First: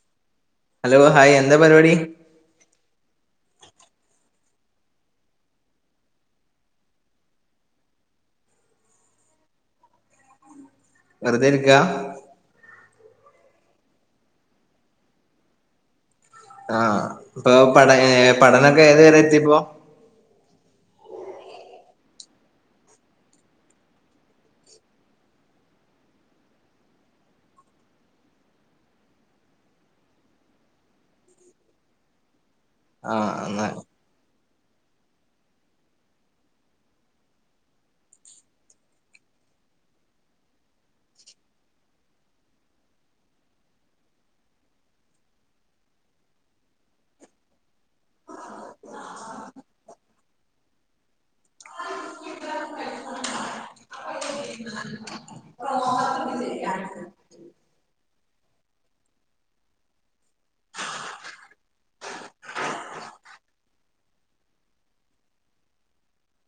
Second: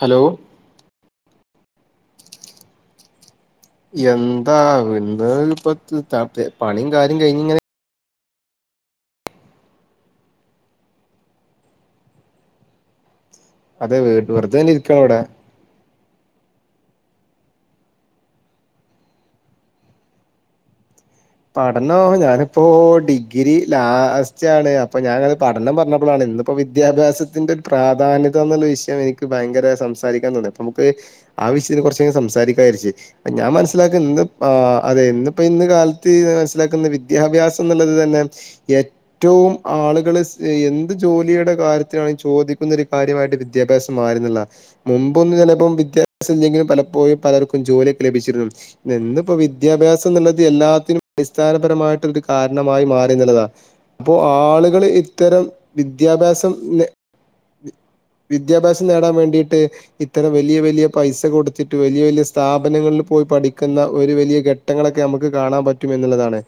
Hello hello hi എന്താ പരിപാടി എന്താ വെന്താ ഇപ്പ ത്ത് താ ത്തെ പണിയും കാര്യം കഴിഞ്ഞിങ്ങനെ. വെറുതെ ഇരിക്കാ അതെ വീ വെറുതെ തന്നെ ഇരിക്കാണിവിടെ. ആ ഇപ്പൊ പട പഠനൊക്കെ ഏതു വരെ എത്തിപ്പോ? പഠനോ ഞാനിപ്പോ ഡിഗ്രി ലാസ്റ്റ് ആണ്. അപ്പൊ ഞാനത് പഠനം പറഞ്ഞപ്പോളാണ്. ഇന്നിപ്പോ വിദ്യാഭ്യാസത്തിന്റെ പ്രാധാന്യതന്നുള്ള വിഷയം എനിക്ക് ഭയങ്കര സംസാരിക്കാൻ തന്നെ, അപ്പൊ നമുക്ക് ആ വിഷയം കൊറച്ചങ് സംസാരിക്കാ വിചാരിച്ച. ഞാൻ ആഹ് മനസ്സിലാക്ക ഇന്ന് അതെ ഇന്നിപ്പോ ഇന്ന് കാല ത്ത് മനസ്സിലാക്കുന്ന വിദ്യാഭ്യാസം ന്നുള്ളത് തന്നെ ഏറ്റവും ആളുകള് എന്ത്‌ ജോലിയുടെ കാര്യത്തിലാണെങ്കിൽ ചോദിക്കുന്നൊരു കാര്യവായിട്ട് വിദ്യാഭ്യാസം മാറിന്നുള്ളതാ മുമ്പൊന്നും ചിലപ്പോ വിദ്യ ദ്യാഭ്യാസല്ലെങ്കിലും പലപ്പോഴും പലർക്കും ജോലിയൊക്കെ ലഭിച്ചിരുന്നു ഇന്നിപ്പോ വിദ്യാഭ്യാസം ന്നുള്ളത് എല്ലാ അടിസ്ഥാനപരമായിട്ട് ഒരു കാരണമായി മാറി നുള്ളതാണ്, അപ്പോ ആളുകള് ഇത്തരം വിദ്യാ ദ്യാഭ്യാസം നേ ടി വിദ്യാഭ്യാസം നേടാൻ വേണ്ടിയിട്ട് ഇത്തരം വലിയ വലിയ പൈസ കൊടുത്തിട്ട് വലിയ വലിയ സ്ഥാപനങ്ങളിൽ. പോയി പഠിക്കുന്ന ഒരു വലിയ ഘട്ടങ്ങളൊക്കെ നമുക്ക് കാണാൻ പ റ്റും എന്നുള്ളതാണ്,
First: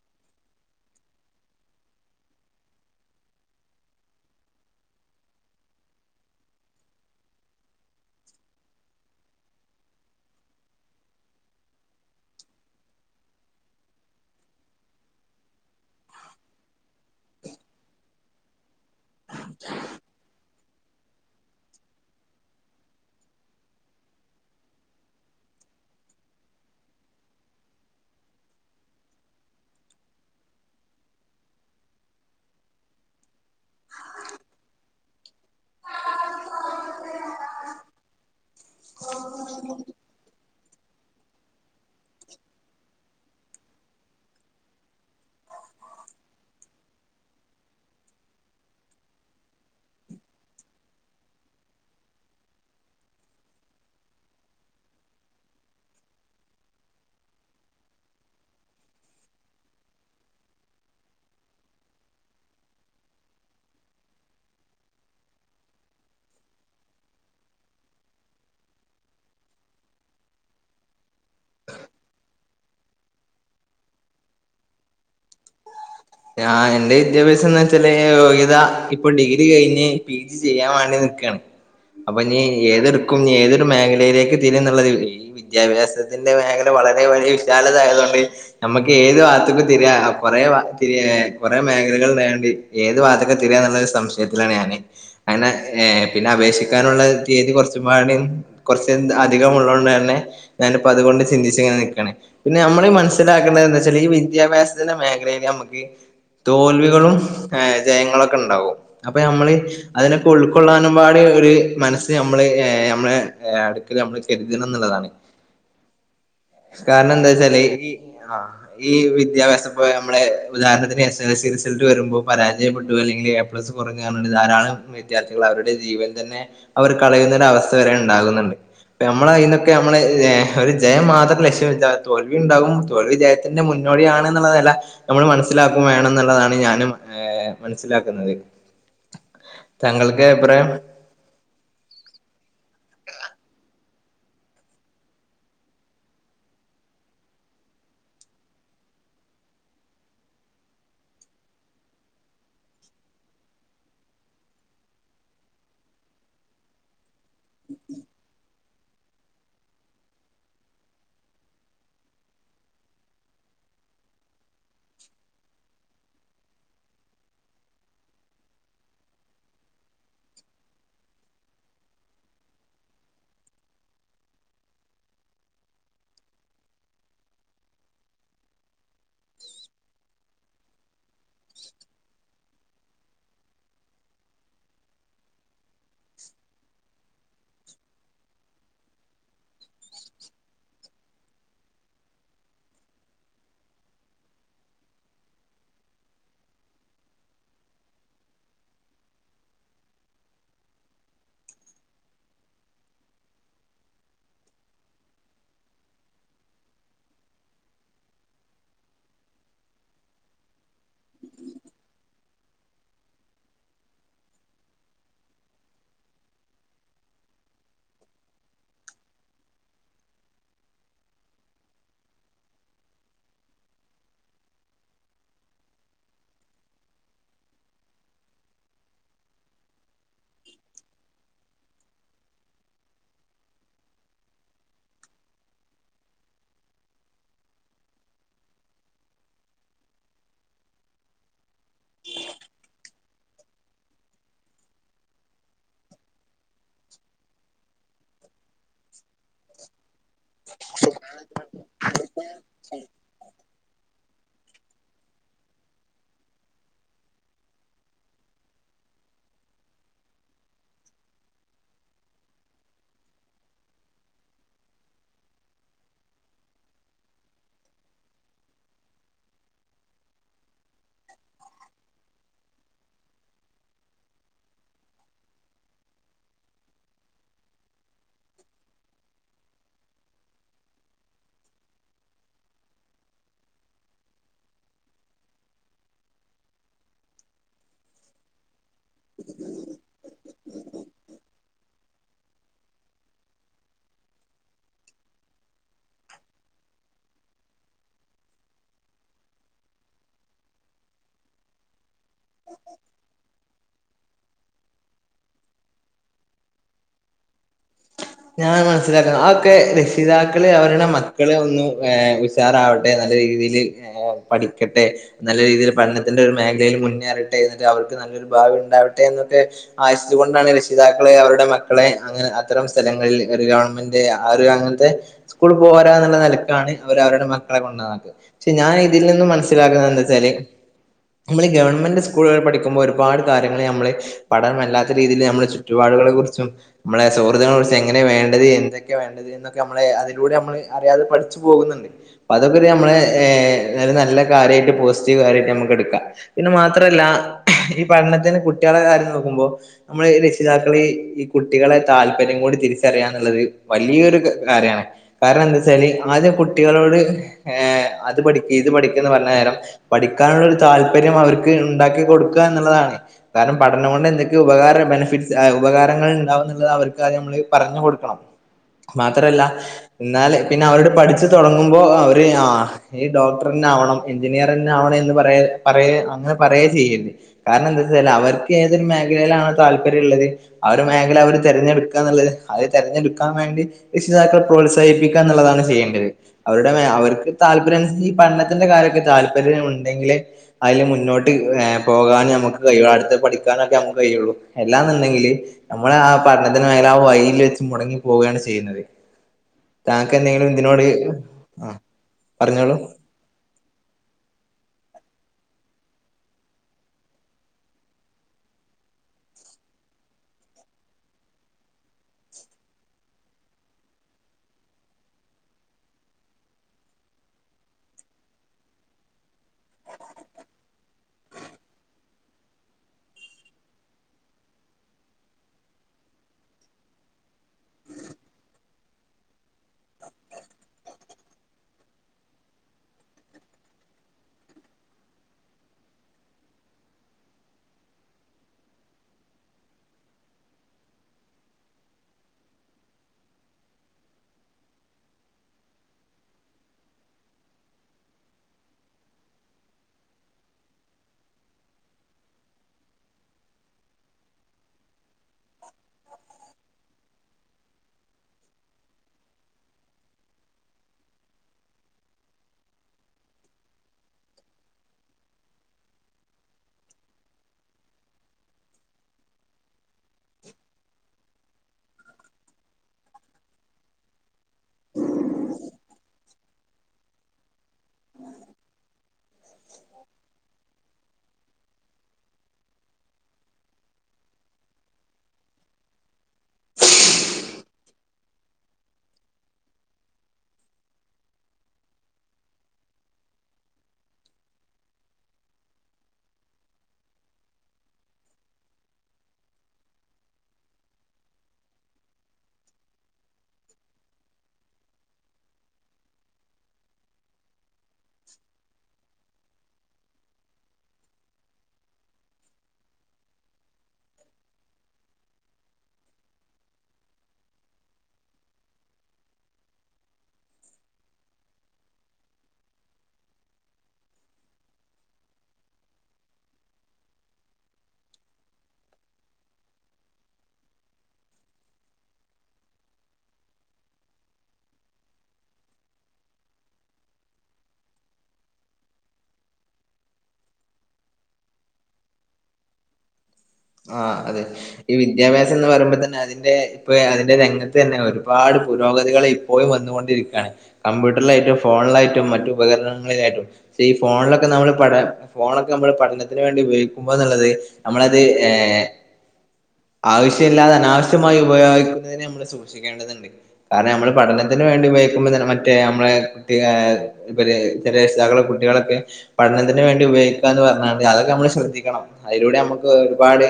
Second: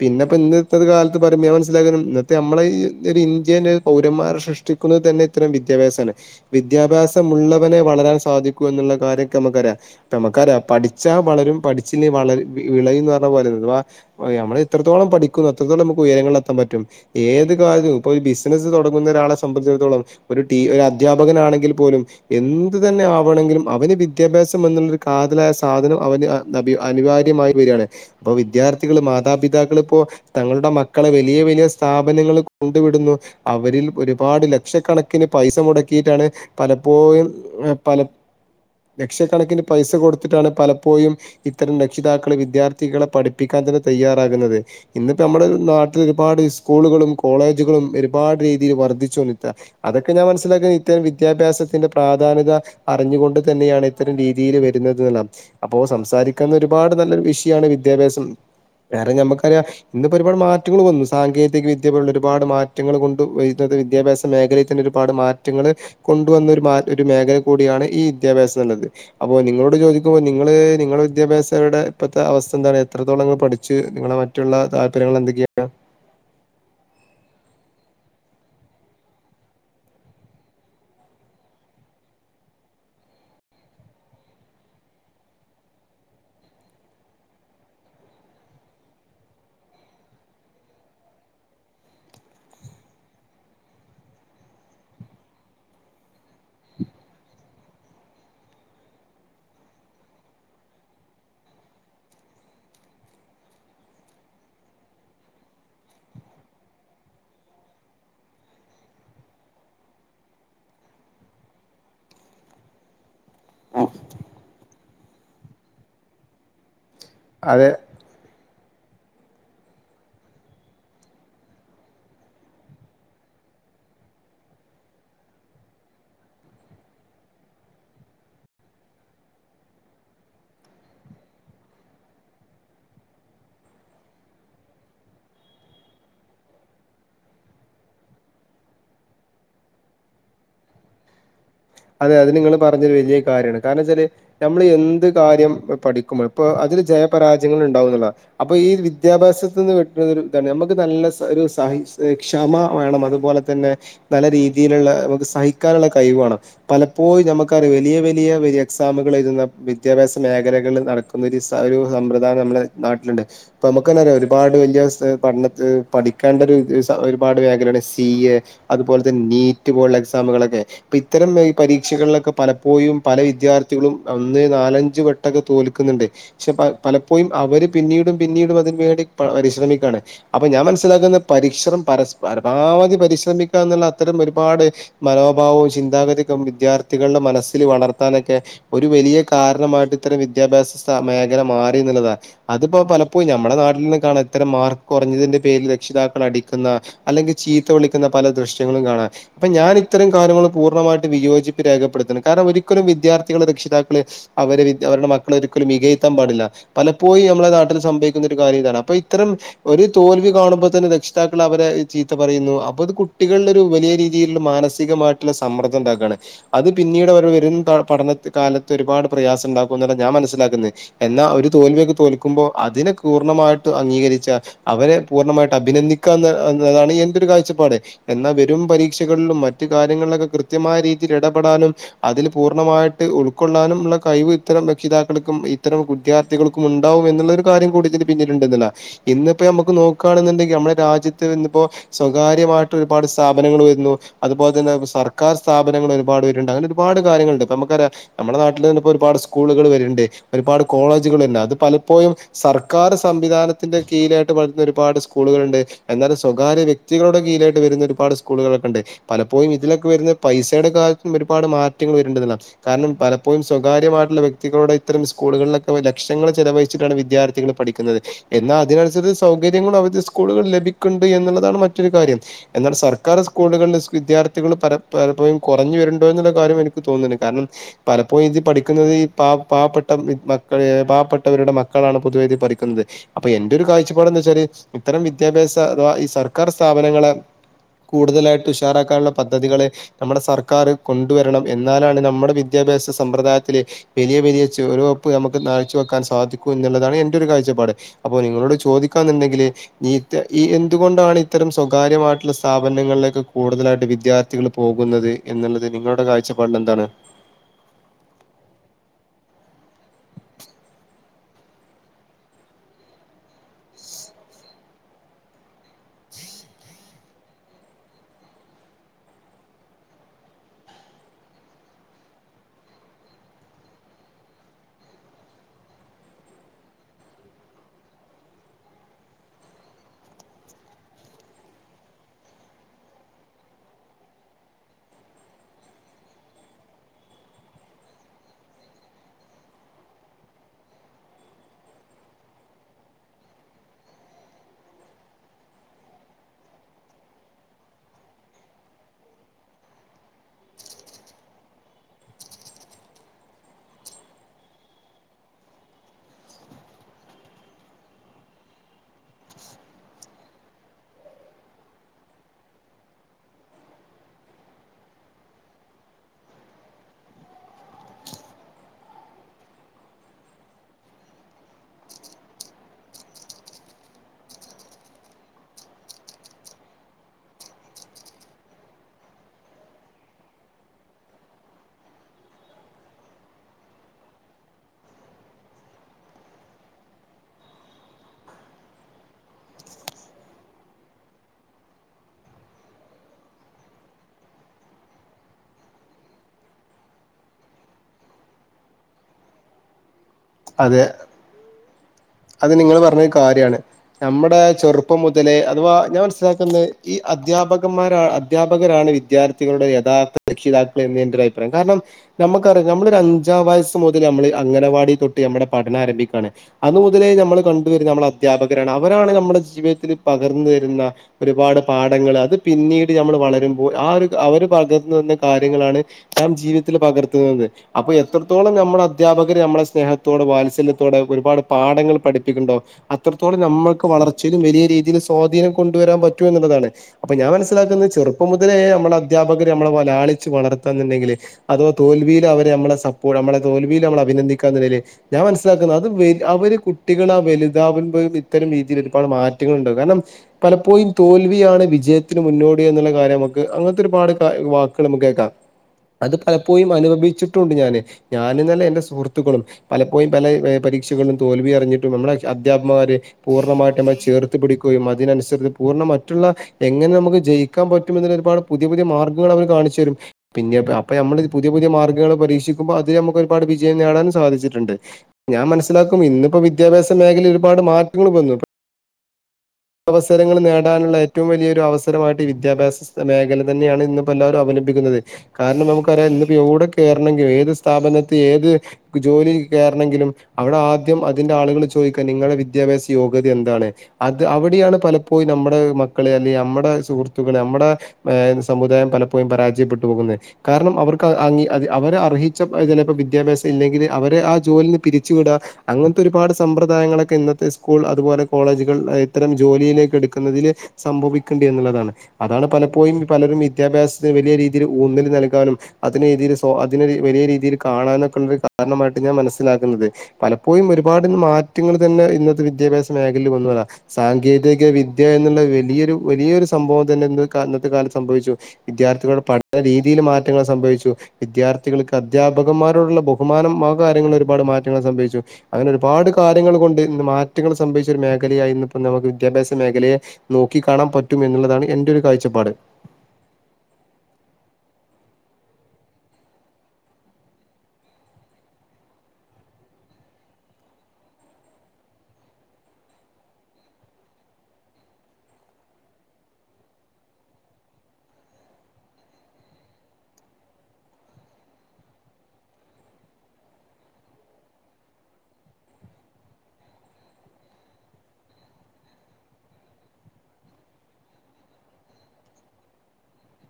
പിന്നെപ്പോ ഇന്നത്തെത് കാലത്ത് പറയുമ്പോ ഞാൻ മനസ്സിലാക്കുന്ന ഇന്നത്തെ നമ്മളെ ഈയൊരു ഇന്ത്യന്റെ പൗ പൗരന്മാരെ സൃഷ്ടിക്കുന്നത് തന്നെ ഇത്തരം വിദ്യാഭ്യാസമാണ്, വിദ്യാഭ്യാസമുള്ളവനെ വളരാൻ സാധിക്കൂ എന്നുള്ള കാര്യൊക്കെ നമുക്കറിയ നമക്കറിയാം പഠിച്ചാൽ വളരും പഠിച്ചില്ലേ വളര് വിളയുംന്ന് പറഞ്ഞ പോല അഥവാ നമ്മള് എത്രത്തോളം പഠിക്കും എത്രത്തോളം നമുക്ക് ഉയരങ്ങളിലെത്താൻപറ്റും ഏത് കാര്യവും ഇപ്പൊ ഈ ബിസിനസ് തൊടങ്ങ ങ്ങുന്നൊരാളെ സംബന്ധിച്ചിടത്തോളം ഒരു ടീ ഒരധ്യാപകനാണെങ്കിൽ പോലും എന്ത് തന്നെ ആവണെങ്കിലും അവ ന് വിദ്യാഭ്യാസം എന്നുള്ളൊരു കാതലായ സാധനം അവന് അ അഭി അനിവാര്യമായി വരാണ് അപ്പൊ വിദ്യാർ ത്ഥികള് മാതാപിതാക്കളിപ്പോ തങ്ങളുടെ മക്കളെ വലിയ വലിയ സ്ഥാപനങ്ങള് കൊണ്ടു വിടുന്നു അവര് [unintelligible] ഒരുപാട് ലക്ഷക്കണക്കിന് പൈസ മുടക്കിയിട്ടാണ് പലപ്പോഴും ഏ പല ലക്ഷക്കണക്കിന് പൈസ കൊടുത്തിട്ടാണ് പലപ്പോഴും ഇത്തരം രക്ഷിതാക്കള് വിദ്യാർത്ഥികളെ പ പ്പിക്കാൻ തന്നെ തയ്യാറാകുന്നത് ഇന്നിപ്പോ നമ്മുടെ നാട്ടിൽ ഒരുപാട് സ്കൂളുകളും കോളേജുകളും ഒരുപാ ട് രീതിയിൽ വർദ്ധിച്ച് വന്ന്ക്ക അതൊക്കെ ഞാൻ മനസ്സിലാക്കുന്നത് ഇത്തരം വിദ്യാഭ്യാസത്തിന്റെ പ്രധന്യത അറിഞ്ഞുകൊ അതുതന്നെയാണ് ഇത്തരം രീതിയില് വരുന്നത് ന്ന്ള്ളതാ അപ്പോ സംസാരിക്കാൻ ഒരുപാട് നല്ലരു വിഷയാണ് വിദ്യാഭ്യാസം വേറെ ഞമ്മക്കറിയാ ഇന്നിപ്പോ ഒരുപാട് മാറ്റങ്ങള് വന്നു സാങ്കേതിക വിദ്യ പോലുള്ള ഒരുപാട് മാറ്റങ്ങള് കൊണ്ട് വരുന്നത് വി വിദ്യാഭ്യാസ മേഖലയിൽ തന്നെ ഒരുപാട് മാറ്റങ്ങൾ കൊണ്ടുവന്നൊരു മാ ഒരു മേഖല കൂടിയാണ് ഈ വിദ്യാഭ്യാസംന്നുള്ളത് അപ്പൊ നിങ്ങളോട് ചോദിക്കുമ്പോ നിങ്ങള് നിങ്ങളെ വിദ്യാഭ്യാസവിടെ ഇപ്പഴത്തെ അവസ്ഥ എന്താണ് എത്രത്തോളങ്ങൾ പഠിച്ചു നിങ്ങളെ മറ്റുള്ള താല്പര്യങ്ങൾ എന്തൊക്കെയാ ഞാ എന്റെ വിദ്യാഭ്യാസം എന്ന് വെച്ചാല് യോഗ്യത ഇപ്പൊ ഡിഗ്രി കഴിഞ്ഞ് പി ജി ചെയ്യാൻ വേണ്ടി നി ക്കാണ് അപ്പൊ നീ ഏതെടുക്കും ഏതൊരു മേഖലയിലേക്ക് തിരിയുംന്നുള്ളത് ഈ വിദ്യാഭ്യാസത്തിന്റെ മേഖല വ വളരേ വലിയ വിശാലതായതോണ്ട് നമുക്ക് ഏത് വാത്ത്ക്കും തിരിയാ കൊറേവ [unintelligible] കൊറെേ മേഖലകൾള്ളോണ്ട് ഏത് വാത്ത്ക്കാ തിരിയാന്നുള്ളൊരു സംശയത്തിലാണ് ഞാന് അങ്ങനെ ഏ പിന്നെ അപേക്ഷിക്കാനുള്ള തിയതി കൊർച്ചുംപാടിം കൊർച്ച്ന്താ അധികം ഉള്ളോണ്ടെന്നെ ഞാന് പ്പത്കൊണ്ട് ചിന്തിച്ച്ങ്ങനെ നിക്കാണ് പിന്നെ നമ്മള് മനസ്സിലാക്കേണ്ടന്താവെച്ചാല് ഈ വിദ്യാഭ്യാസത്തിന്റെ മേഖലയിയില് നമ്മ തോൽവികളും ഏ ജയങ്ങളൊക്കെണ്ടാവും അപ്പൊ നമ്മള് അതിനൊക്കെ ഉൾക്കൊള്ളാനുംപാടി ഒരു മനസ്സ് നമ്മള് നമ്മളെ അടുക്കല് നമ്മള് കരുതണംന്നുള്ളതാണ് കാരണംന്താ വെച്ചാല് അതെ ഈ ആ ഈ വിദ്യാഭ്യാസംപ്പോ നമ്മള് ഉദാഹരത്തിന് S S L C result വെരുമ്പോ പരാജയപ്പെട്ടു അല്ലെങ്കില് എ പ്ലസ് കൊറഞ്ഞു പർഞ്ഞ്ട്ട് ധാരളം വിദ്യാർത്ഥികള അവരുടെ ജീവൻ തന്നെ അവർ കളയുന്നോരവസ്ഥ വരെ ഇണ്ടാകുന്നുണ്ട്. നമ്മളയിന്നൊക്കെ നമ്മള് ഏഹ് ഹെ ഒരു ജയം മാത്രം ലക്ഷ്യം വെ താതോൽവിണ്ടാകും തോൽവി ജയത്തിന്റെ മുൻ നോടിയാണ്ന്ന്ള്ളത് എല്ലാ നമ്മൾ മനസ്സിലാക്കും വേണം ന്ന്ള്ളതാണ് ഞാനും ഏഹ് മനസ്സിലാക്കുന്നത്. താങ്കൾക്ക് പ്രയം അതെ അത് നിങ്ങള് പറഞ്ഞൊരു വെല്യൊരു കാര്യാണ്. കാരണച്ചാല് നമ്മൾ എന്ത് കാര്യം പഠിക്കുമ്പോൾ പ്പൊ അത് ഒരു ജയപരാജയങ്ങള്ണ്ടാവുന്നുള്ള അപ്പൊ ഈ വിദ്യാഭ്യാസത്തിന്ന് വിട്ട് നിൽക്കാൻ ഞമ്മക്ക് നല്ല സ ഒരു സഹ ഏഹ് ക്ഷമ വേണം അത്പോലെ തെന്നെ നല്ല രീതിയില്ള്ള നമക്ക് സഹിക്കാന്ള്ള കയിവാണം. പലപ്പോഴും നമുക്കറിയാം വലിയ വലിയ വലിയ എക്സാമുകളെഴുതുന്ന വിദ്യാഭ്യാസ മേഖലകളില് നടക്കുന്നൊരു സ ഒരു സമ്പ്രദായം നമ്മുടെ നാട്ട്‌ല്ണ്ട്. ഇപ്പോ അമ്മക്കെനറ്യാ ഒരുപാട് വെല്ല്യ സ് പഠനത്ത് പഠിക്കേണ്ടോര് ഏഹ് സ ഒരുപാട് മേഖലയാണ് സി എ അത്പോൽ തെന്നെ നീറ്റ് പോലുള്ള എക്സാമ്കളൊക്കെ ഇപ്പെത്തരം മെ പരീക്ഷകളിലൊക്കെ പലപ്പോഴും പല വിദ്യാർത്ഥികളും ഒന്ന് നാലഞ്ച് വെട്ടൊക്കെ തോൽക്ക്ന്ന്ണ്ട് പക്ഷേ പ പലപ്പോഴും അവര് പിന്നീടും പിന്നീടും അതിന് വേണ്ടി പ പരിശ്രമിക്കാണ് അപ്പൊ ഞാൻ മനസ്സിലാക്കുന്നെ പരിശ് ശ്രം പരസ് പരമാവധി പരിശ്രമിക്കാന്ന്ള്ളെ അത്തരം ഒരുപാട് മനോഭാവും ചിന്താഗത്യൊ [unintelligible] വിദ്യാർത്ഥികൾടെ മനസ്സില് വളർത്താനെക്കെ ഒരു വെലിയ കാരണമായിട്ട്ത്തരം വിദ്യാഭ്യാസ സ്ഥാ മെ ഖല മാറിന്ള്ളതാ അത്പ്പോ പലപ്പോഴും നമ്മടെ നാട്ടിൽന്ന് കാണ ഇത്തരം മാർക്കൊറഞ്ഞതിന്റെ പേരിൽ രക്ഷിതാക്കള ടിക്കുന്ന അല്ലെങ്കി ചീത്ത വിളിക്കുന്ന പല ദൃശ്യങ്ങളും കാണാം അപ്പ ഞാനിത്തരം കാര്യങ്ങൾ പൂർണ്ണമായി വിയോജിപ്പ് രേഖപ്പെടുത്തണം കാരണം ഒരിക്കലും വിദ്യാർത്ഥികള് രക്ഷിതാക്കള് അവരെ അവരുടെ മക്കളെ ഒരിക്കലും മിക.. ാൻ പാടില്ല പലപ്പോഴും നമ്മളെ നാട്ടിൽ സംഭവിക്കുന്ന ഒരു കാര്യം ഇതാണ് അപ്പൊ ഇത്തരം ഒരു തോൽവി കാണുമ്പോൾ തന്നെ.. രക്ഷിതാക്കൾ അവരെ ചീത്ത പറയുന്നു അപ്പൊ ഇത് കുട്ടികളില് ഒരു വലിയ രീതിയിലുള്ള മാനസികമായിട്ടുള്ള സമ്മർദ്ദം ഉണ്ടാക്കും. അത് പിന്നീട് അവർ വരുന്ന പഠന കാലത്ത് ഒരുപാട് പ്രയാസം ഉണ്ടാക്കും എന്നല്ല ഞാൻ മനസ്സിലാക്കുന്നു. എന്നാ ഒരു തോൽവിയൊക്കെ തോൽക്കുമ്പോൾ അതിനെ പൂർണ്ണമായിട്ട് അംഗീകരിച്ചാ അവരെ പൂർണ്ണമായിട്ട് അഭിനന്ദി.. താണ് എന്റെൊ ഒരു കാഴ്ചപ്പാട് എന്നൽ വെരും പരീക്ഷകളിലും മറ്റു കാര്യങ്ങളിലൊക്കെ കൃത്യമായ രീതി.. ഇടപെടാനും അതിൽ പൂർണ്ണമായിട്ട് ഉൾക്കൊള്ളാനും ഉള്ള കഴിവ് ഇത്തരം രക്ഷിതാക്കൾക്കും ഇത്തരം.. വിദ്യാർത്ഥികൾക്കും ഉണ്ടാവും എന്നുള്ളരു കാര്യം കൂടിതി പിന്നിലുണ്ടുന്നില്ല ഇന്ന്ഇപ്പോ നമുക്ക് നോക്കുകണെന്നുണ്ടെങ്കിൽ നമ്മുടെ രാജ്.. ജിത്ത് എോ സ്വകാര്യമായിട്ട് ഒരുപാട് സ്ഥാപനങ്ങൾ വരുന്നു അതുപോലെ തന്നെ സർക്കാർ സ്ഥാപനങ്ങൾ ഒരുപാട് വരു.. ണ്ട് അങ്ങനെപാട് കാര്യങ്ങളുണ്ട് ഇപ്പ നമ്മക്കറിയാം നമ്മുടെ നാട്ടിൽ തന്നപ്പോ ഒരുപാട് സ്കൂളുകൾ വരുണ്ട്. ഒരുപാട് കോളേജുകൾ വരുന്നുണ്ട് അത് പലപ്പോഴും സർക്കാർ സംവിധാനത്തിന്റെ കീഴിലായ്... ഒരുപാട് സ്കൂളുകളൾുണ്ട് എന്നാല സാകാര്യവ്യക്തികളുടെ കീഴിലായിട്ട് വരുന്ന ഒരുപാട് സ്കൂളുകളൊക്കെ ഉണ്ട് പല.. പ്പോയി ഇതിലൊക്കെ വരുന്ന.. പൈസയുടെ കാല ഒരുപാട് മാറ്റങ്ങൾ വരണ്ടതല്ല കാരണം പലപ്പോഴും സ്വകാര്യമായിട്ടുള്ള വ്യക്തികളോട് ഇത്തരം.. സ്കൂളുകളിലൊക്കെ ലക്ഷങ്ങൾചെലവഴിച്ചിട്ടാണ് വിദ്യാർഥികൾ പഠിക്കുന്നത് എന്നാൽ അതിനനുസരിച്ച് സൗകര്യം അവരുടെ സ്കൂ.. സ്കൂളുകൾ ലഭിക്കണ്ട് എന്നുള്ളതാണ് മറ്റൊരു കാര്യം എന്നാൽ സർക്കാർ സ്കൂളുകളിൽ വിദ്യാർത്ഥികൾ പരം.. പലപ്പോഴും കുറഞ്ഞു വരുണ്ടോ എന്നുള്ള കാര്യം എനിക്ക് തോന്നുന്നുണ്ട് കാരണം പലപ്പോഴും ഇത് പഠിക്കുന്നത് ഈ പ പാവപ്പെട്ട.. മക്ക പാവപ്പെട്ടവരുടെ മക്കളാണ് പൊതുവേുതി പ പറിക്കുന്നത് അപ്പൊ എന്റെ ഒരു കാഴ്ചപ്പാട് വെച്ചാല്. ഇത്തരം വിദ്യാഭ്യാസ അഥവാ ഈ സർക്കാർ സ്ഥാപനങ്ങളെ കൂടുതലായിട്ട് ഉഷാറാക്കാനുള്ള പദ്ധതികളെ. നമ്മുടെ സർക്കാർ കൊണ്ടുവരണം എന്നാലാണ് നമ്മുടെ വിദ്യാഭ്യാസ സമ്പ്രദായത്തിലെ വലിയ വലിയ ചര.. പ്നമുക് കാഴ്ച്ച വെക്കാൻ സാധിക്കും എന്നുള്ളതാണ് എന്റെ ഒരു കാഴ്ചപ്പാട് അപ്പോൊ നിങ്ങളോട് ചോദിക്കാ എന്നുണ്ടെങ്കിൽ നീ.. ഈ എന്തുകൊണ്ടാണ് ഇത്തരം സ്വകാര്യമായിട്ടുള്ള സ്ഥപനങ്ങളിലേക്കെ കൂടുതലായിട്ട് വിദ്യാർത്ഥ.. കൾ പോകുന്നത് എന്നുള്ളത് നിങ്ങളുടെ കാഴ്ചപ്പാടിൽ എന്താണ്. ഞാൻ മനസ്സിലാക്കുന്നു അ ഒക്കെ രക്ഷിതാക്കള് അവരുടെ മക്കള് ഒന്നും ഉഷാറാവട്ടെ. നല്ല രീതിൽ പഠിക്കട്ടെ നല്ല രീതിയിൽ പഠനത്തിന്റെ ഒരു മേഖലയിൽ മുന്നേറട്ടെ എന്നിട്ട് അവർക്ക്.. നരു ഭാവി ഉണ്ടാവട്ടെ എന്നൊക്കെ ആശിച്ച കൊണ്ടാണ് രക്ഷിതാക്കളെ അവരുടെ മക്കളെ അങ്ങനെ അത്തരം.. സ്ഥലങ്ങളിൽ ഒരു ഗവൺമെന്റ് ആ അങ്ങനത്തെ സ്കൂൾ പോകരാന്നുള്ള നിലക്കാണ് അവ അവരുടെ മക്കളെ കൊ.. പക്ഷെ ഞാൻ ഇതിൽ നിന്നും മനസ്സിലാക്കുന്ന എന്താ വെച്ചാല്. നമ്മൾ ഗവൺമെന്റ് സ്കൂളുകൾ പഠിക്കുമ്പോൾ ഒരു പാട് കാര്യങ്ങൾ നമ്മള് പഠനമല്ലാത്ത രീതിൽ നമ്മളെ ചുറ്റുപാട.. കുറിച്ചും നമ്മളെ.. ച്ച് എങ്ങനെ വേണ്ടത് എന്തൊക്കെ വേണ്ടത് എന്നൊക്കെ നമ്മളെ അതിലൂടെ നമ്മള് അറിയാതെ പഠിച്ചു പോകുന്നുണ്ട്. അതൊക്കെ നമ്മളള് ഹ ഒരു നല്ല കാര്യമായിട്ട് പോസിറ്റീവ് കാര്യമായിട്ട് നമുക്ക് എടുക്കാം പിന്നെ മാത്രല്ല.. ഈ പഠനത്തിന് കുട്ടികളെ കാര്യം നോക്കുമ്പോ നമ്മള് രക്ഷിതാക്കള ഈ കുട്ടികളെ താല്. താല്പര്യ കൊണ്ട്തിരിച്ചറിയാ എന്നുള്ളത് വലിയൊരു കാര്യമാണ് കാരണം എന്താ വെച്ചാല് ആദ്യം കുട്ടികളോട്. എഅത് പഠിക്ക് ഇത് പഠിക്ക്ന്ന് പറഞ്ഞ നേരം പഠിക്കാനുള്ളരു താല്പര്യം അവർക്ക് ഉണ്ടാക്കി.. കൊടുക്കുക എന്നുള്ളതാണ് കാരണം പഠനം കൊണ്ട് എന്തൊക്കെ ഉപകാര ബെനിഫിറ്റ് ഉപകാരങ്ങൾ ഉണ്ടാവുള്ളത് അവർക്ക്. കാര്യങ്ങൾള് പറഞ്ഞു കൊടുക്കണം മാത്രല്ല എന്നാല് പിന്നെ അവരുട് പഠിച്ചു തുടങ്ങുമ്പോ അവര് ആ ഈ ഡോക്ടറി.. ഞാവണം എൻജിനീയറ്ന്നാവണം എന്ന് അങ്ങനെ പറയുക ചെയ്യേ കാരണം എന്താ വ അവർക്ക്.. ഏതൊ മേഖലയിലാണോ താല്പര്യംള്ളത് ആ ഒരു മേഖല അവര് തതിരഞ്ഞെടുക്ക.. എന്നത് അത് തതിരഞ്ഞെടുക്കാൻ വേണ്ടി രക്ഷിതാക്കൾെ പ്രോത്സാഹിപ്പിക്കുക എന്നുള്ളതാണ് ചെയ്യേണ്ടത് അവരുടെ.. അവർക്ക് താല്പര്യംഈ പഠനത്തിന്റെ കാര്യമൊക്കെ താല്പര്യം ഉണ്ടെങ്കിൽ അതില് മുന്നോട്ട്.. പോകാനൻ നമുക്ക് കഴിയുള്ളൂ അടുത്ത പഠിക്കാനൊക്കെ നമുക്ക് കഴിയുള്ളൂ എല്ലാെന്നുണ്ടെങ്കില് നമ്മളെആ പഠന.. ആ വഴിയിൽവെച്ച് മുടങ്ങി പോവുകയാണ് ചെയ്യുന്നത്. താക്ക് എന്തെങ്കിലും അത് ഇന്തിനോട് ആ അത് നിങ്ങള്ൾ പറഞ്ഞോളൂ പറഞ്ഞത് കാര്യാണ്. നമ്മുടെ ചെറുപ്പം മുതലേ അഥവാ ഞാൻ മനസ്സിലാക്കുന്നത് ഈ അദ്ധ്യാപകന്മാര അധ്യാപകരാണ്. വിദ്യാർത്ഥികളുടെ യഥാർഥ രക്ഷിതാക്ക ൾഎന്ന് എന്റെ അഭി്രായം കാരണം നമുക്കറിയാം നമ്മള ഒരു അഞ്ചാം വയസ്സ് മു.. നമ്മൾ അംഗനവാടി തൊട്ട് നമ്മുടെ പഠനം ആരംഭിക്കയാണ് അ. [unintelligible] നമ്മൾ കണ്ടുവരുന്ന നമ്മുടെ അധ്യാപകരാണ് അവരാണ് നമ്മുടെ ജീവിതത്തിൽ പകർന്നു വരുന്ന ഒരുപാട് പാഠ- ങ്ങൾ അത് പിന്നീട് നമ്മൾ വളരുമ്പോൾ ആ ഒരു അവര് പകർന്നു തന്ന കാര്യങ്ങളാണ് ന ജീവിതത്തിൽ അപ്പൊ എത്രത്തോളം നമ്മുടെ അധ്യാപകര് നമ്മുടെ സ്നേഹത്തോട് വാത്സല്യത്തോട് ഒരുപാട് പാഠങ്ങൾ പഠിപ്പിക്കുന്നുണ്ടോ അത്രത്തോളം നമ്മൾക്ക് വളർച്ചയിലും വലിയ രീതിയിൽ സ്വാധീനം കൊണ്ടുവരാൻ പറ്റും എന്നുള്ളത് അതാണ് അപ്പൊ ഞാൻ മനസ്സിലാക്കുന്നത് ചെറുപ്പം മുതലേ നമ്മളെ അധ്യാപകര് നമ്മളെ ലാളിച്ച് വളർത്താന്നുണ്ടെങ്കില് അഥവാ തോൽവിയിൽ അവരെ നമ്മളെ സപ്പോർട്ട് നമ്മെ തോൽവിയിൽ നമ്മളെ അഭിനന്ദിക്കുന്നത് ഞാൻ മനസിലാക്കുന്നത് അവര് കുട്ടികൾ ആ വലുതാവുമ്പോ ഇത്തരം രീതിയിൽ ഒരുപാട് മാറ്റങ്ങൾ ഉണ്ടാാവും കാരണം പലപ്പോഴും തോൽ- വിയാണ് വിജയത്തിന് മുന്നോടി എന്നുള്ള കാര്യം നമക്ക് അങ്ങനത്തെ ഒരുപാട് വാക്കുകൾ നമുക്ക് കേക്കാം അത് പലപ്പോഴും അനുഭവിച്ചിട്ടുണ്ട് ഞാന് ഞാനെന്നല്ല എൻറെ സുഹൃത്തുക്കളും പലപ്പോഴും പല പരീ- ക്ഷകളും തോൽവി അറിഞ്ഞിട്ടും നമ്മുടെ അധ്യാപകമാരെ പൂർണ്ണമായിട്ട് ചേർത്തു പിടിക്കുകയും അതിനനുസരിച്ച് പൂർണ്ണ- മറ്റുള്ള എങ്ങനെ നമുക്ക് ജയിക്കാൻ പറ്റും എന്ന ഒരുപാട് പുതിയ പുതിയ മാർഗങ്ങൾ അവർ കാണിച്ചു തരും പിന്നെ അ- അപ്പൊ നമ്മൾ പുതിയ പുതിയ മാർഗ്ഗങ്ങ പരീക്ഷിക്കുമ്പോ അത് നമുക്ക് ഒരുപാട് വിജയം നേടാനും സാധിച്ചിട്ടുണ്ട് ഞാൻ മനസി- മനസ്സിലാക്കും ഇന്നിപ്പോ വിദ്യാഭ്യാസ മേഖലയില് ഒരുപാട് മാറ്റങ്ങൾ വന്നിട്ടുണ്ട് അവസരങ്ങൾ നേടാനുള്ള ഏറ്റവും വലിയൊരു അവസരമായിട്ട് വിദ്യാഭ്യാസ മേഖല തന്നെയാണ് ഇന്ന് പലാവരും അവലംബി- ക്കുന്നത്. കാരണം നമുക്കറിയാം ഇന്ന് എവുടെ കേറണമെങ്കിലും ഏത് സ്ഥാപനത്തി ഏത് ജോലി കേറ- ണങ്കിലുംഅവിടെ ആദ്യം അതിന്റെ ആളുകൾ ചോദിക്കാ നിങ്ങളുടെ വിദ്യാഭ്യാസ യോഗ്യത എന്താണ്? അ- ത് അവിടെയാണ് പലപ്പോഴും നമ്മുടെ മക്കളെ അല്ലെങ്കിൽ നമ്മുടെ സുഹൃത്തുക്കളെ നമ്മുടെ സമുദായം പലപ്പോഴും പരാജയപ്പെട്ടു പോകുന്നത് കാരണം അവർക്ക് [unintelligible] അവ അർഹിച്ച ചിലപ്പോ വിദ്യാഭ്യാസം ഇല്ലെങ്കിൽ അവരെ ആ ജോലിന്ന് പിരിച്ചുവിടാം അങ്ങനത്തെ ഒരുപാട് സമ്പ്രദായങ്ങളൊക്കെ ഇന്നത്തെ സ്കൂൾ അതുപോലെ കോളേജുകൾ ആയി- ഇത്തരം ജോലിയിലേക്ക് എടുക്കുന്നതിൽ സംഭവിക്കേണ്ട എന്നുള്ളതാണ് അതാണ് പലപ്പോഴും പലരും വിദ്യാഭ്യാസത്തിന് വലിയ രീതിൽ ഊന്നൽ നൽകാനും അതിന് രീതിൽ അതിന് വലിയ രീതിയിൽ കാണാനും ഒക്കെയുള്ള ഒരു കാരണമായിട്ട് ഞാൻ മനസ്സിലാക്കുന്നത് പലപ്പോഴും ഒരുപാട് മാറ്റങ്ങൾ തന്നെ ഇന്നത്തെ വിദ്യാഭ്യാസ മേഖലയിൽ വന്നതാ സാങ്കേതിക വിദ്യ എന്നുള്ള വലിയൊരു വലിയൊരു സംഭവം തന്നെ ഇന്നത്തെ കാലത്ത് സംഭവിച്ചു വിദ്യ വിദ്യാർത്ഥികളട് പഠന രീതിയിൽ മാറ്റങ്ങൾ സംഭവിച്ചു വിദ്യാർത്ഥികൾക്ക് അധ്യാപകന്മാരോടുള്ള ബഹുമാനംമാ- അങ്ങനെ ഒരുപാട് മാറ്റങ്ങൾ സംഭവിച്ചു അങ്ങനെ ഒരുപാട് കാര്യങ്ങൾ കൊണ്ട് ഇന്ന് മാറ്റങ്ങൾ സംഭവിച്ച ഒരു മേഖലയായി ഇന്ന് ഇന്ന് നമുക്ക് വിദ്യാഭ്യാസ മേഖലയെ നോക്കി കാണാൻ പറ്റും എന്നുള്ളതാണ് എന്റെ ഒരു കാഴ്ചപ്പാട് ആ അതെ ഈ വിദ്യാഭ്യാസം എന്ന് പറയുമ്പോ തന്നെ അതിന്റെ ഇപ്പ അതിന്റെ രംഗത്ത് തന്നെ ഒരുപാട് പുരോഗതികളെ ഇപ്പോഴും വന്നുകൊണ്ടിരിക്കുകയാണ് കമ്പ്യൂട്ടറിലായിട്ടും ഫോണിലായിട്ടും മറ്റു ഉപകരണങ്ങളിലായിട്ടും പക്ഷെ ഈ ഫോണിലൊക്കെ നമ്മള് പഠന ഫോണൊക്കെ നമ്മള് പഠനത്തിന് വേണ്ടി ഉപയോഗിക്കുമ്പോ എന്നുള്ളത് നമ്മള് അത് ഏ..... ആവശ്യം ഇല്ലാതെ അനാവശ്യമായി ഉപയോഗിക്കുന്നതിനെ നമ്മൾ സൂക്ഷിക്കേണ്ടതുണ്ട് കാരണം നമ്മൾ പഠനത്തിന് വേണ്ടി മറ്റേ നമ്മളെ കുട്ടി [unintelligible] രക്ഷിതാക്കള കുട്ടികളക്കെ പഠനത്തിന് വേണ്ട ഉപയോഗിക്കന്ന് പറഞ്ഞണ്ട് അതൊക്കെ നമ്മ ശ്രദ്ധിക്കണം അതിലൂടെ നമുക്ക് ഒരുപാട്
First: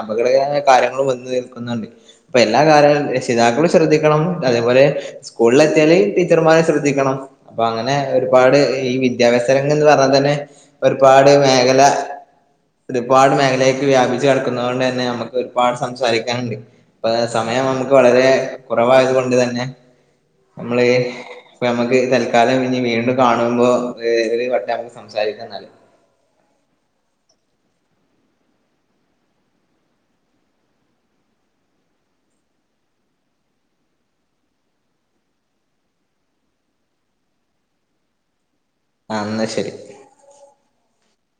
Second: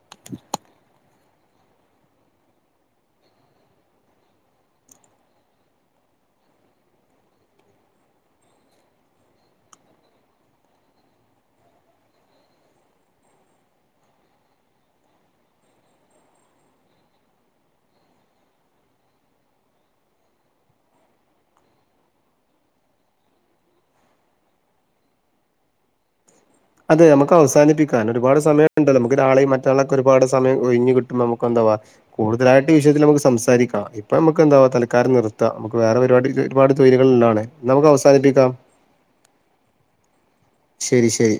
അപകടകരമായ കാര്യങ്ങളും വന്ന് നിൽക്കുന്നുണ്ട്., അപ്പോഎല്ലാ കാര്യങ്ങളും രക്ഷിതാക്കളും ശ്രദ്ധിക്കുക ശ്രദ്ധണം അതേപോലെ സ്കൂളിൽ എത്തിയാല് ടീച്ചർമാര് ശ്രദ്ധിക്കണം അപ്പൊ അങ്ങനെ ഒരുപാട് ഈ വിദ്യാഭ്യാസ രംഗം എന്ന് പറഞ്ഞാൽ തന്നെ ഒരുപാട് മേഖല ഒരുപാട് മേഖലയിൽ വ്യാപിച്ച് കിടക്കുന്നത് കൊണ്ടു തന്നെ നമുക്ക് ഒരുപാട് സംസാരിക്കാനുണ്ട്. സമയം നമുക്ക് വളരെ കുറവായത് കൊണ്ട് തന്നെ നമ്മള് ഇപ്പ നമുക്ക് തൽക്കാലം ഇനി വീണ്ടും കാണുമ്പോ [unintelligible] നമുക്ക് സംസാരി രിക്ക എന്നാല് അതെ നമുക്ക് അവാനിപ്പിക്കാം. ഒരുപാട് സമയം ണ്ടല്ലോ നമുക്ക് നാളെയും മറ്റന്നാളുമൊക്കെ ഒരുപാട് സമയം ഒഴിഞ്ഞ് കിട്ടുമ്പോ നമുക്ക് എന്താ കൂടുതലായിട്ട് വിഷയത്തിൽ നമുക്ക് സംസാരിക്കാം ഇപ്പൊ നമുക്ക് എന്താ തൽക്കാലം നിർത്താം വേറെ പരിപാടി [unintelligible] ഒരുപാട് തൊഴില്കളുള്ളതാണ് നമുക്ക് അവസാനിപ്പിക്കാം ആ എന്നാ ശരി ശരി ശരി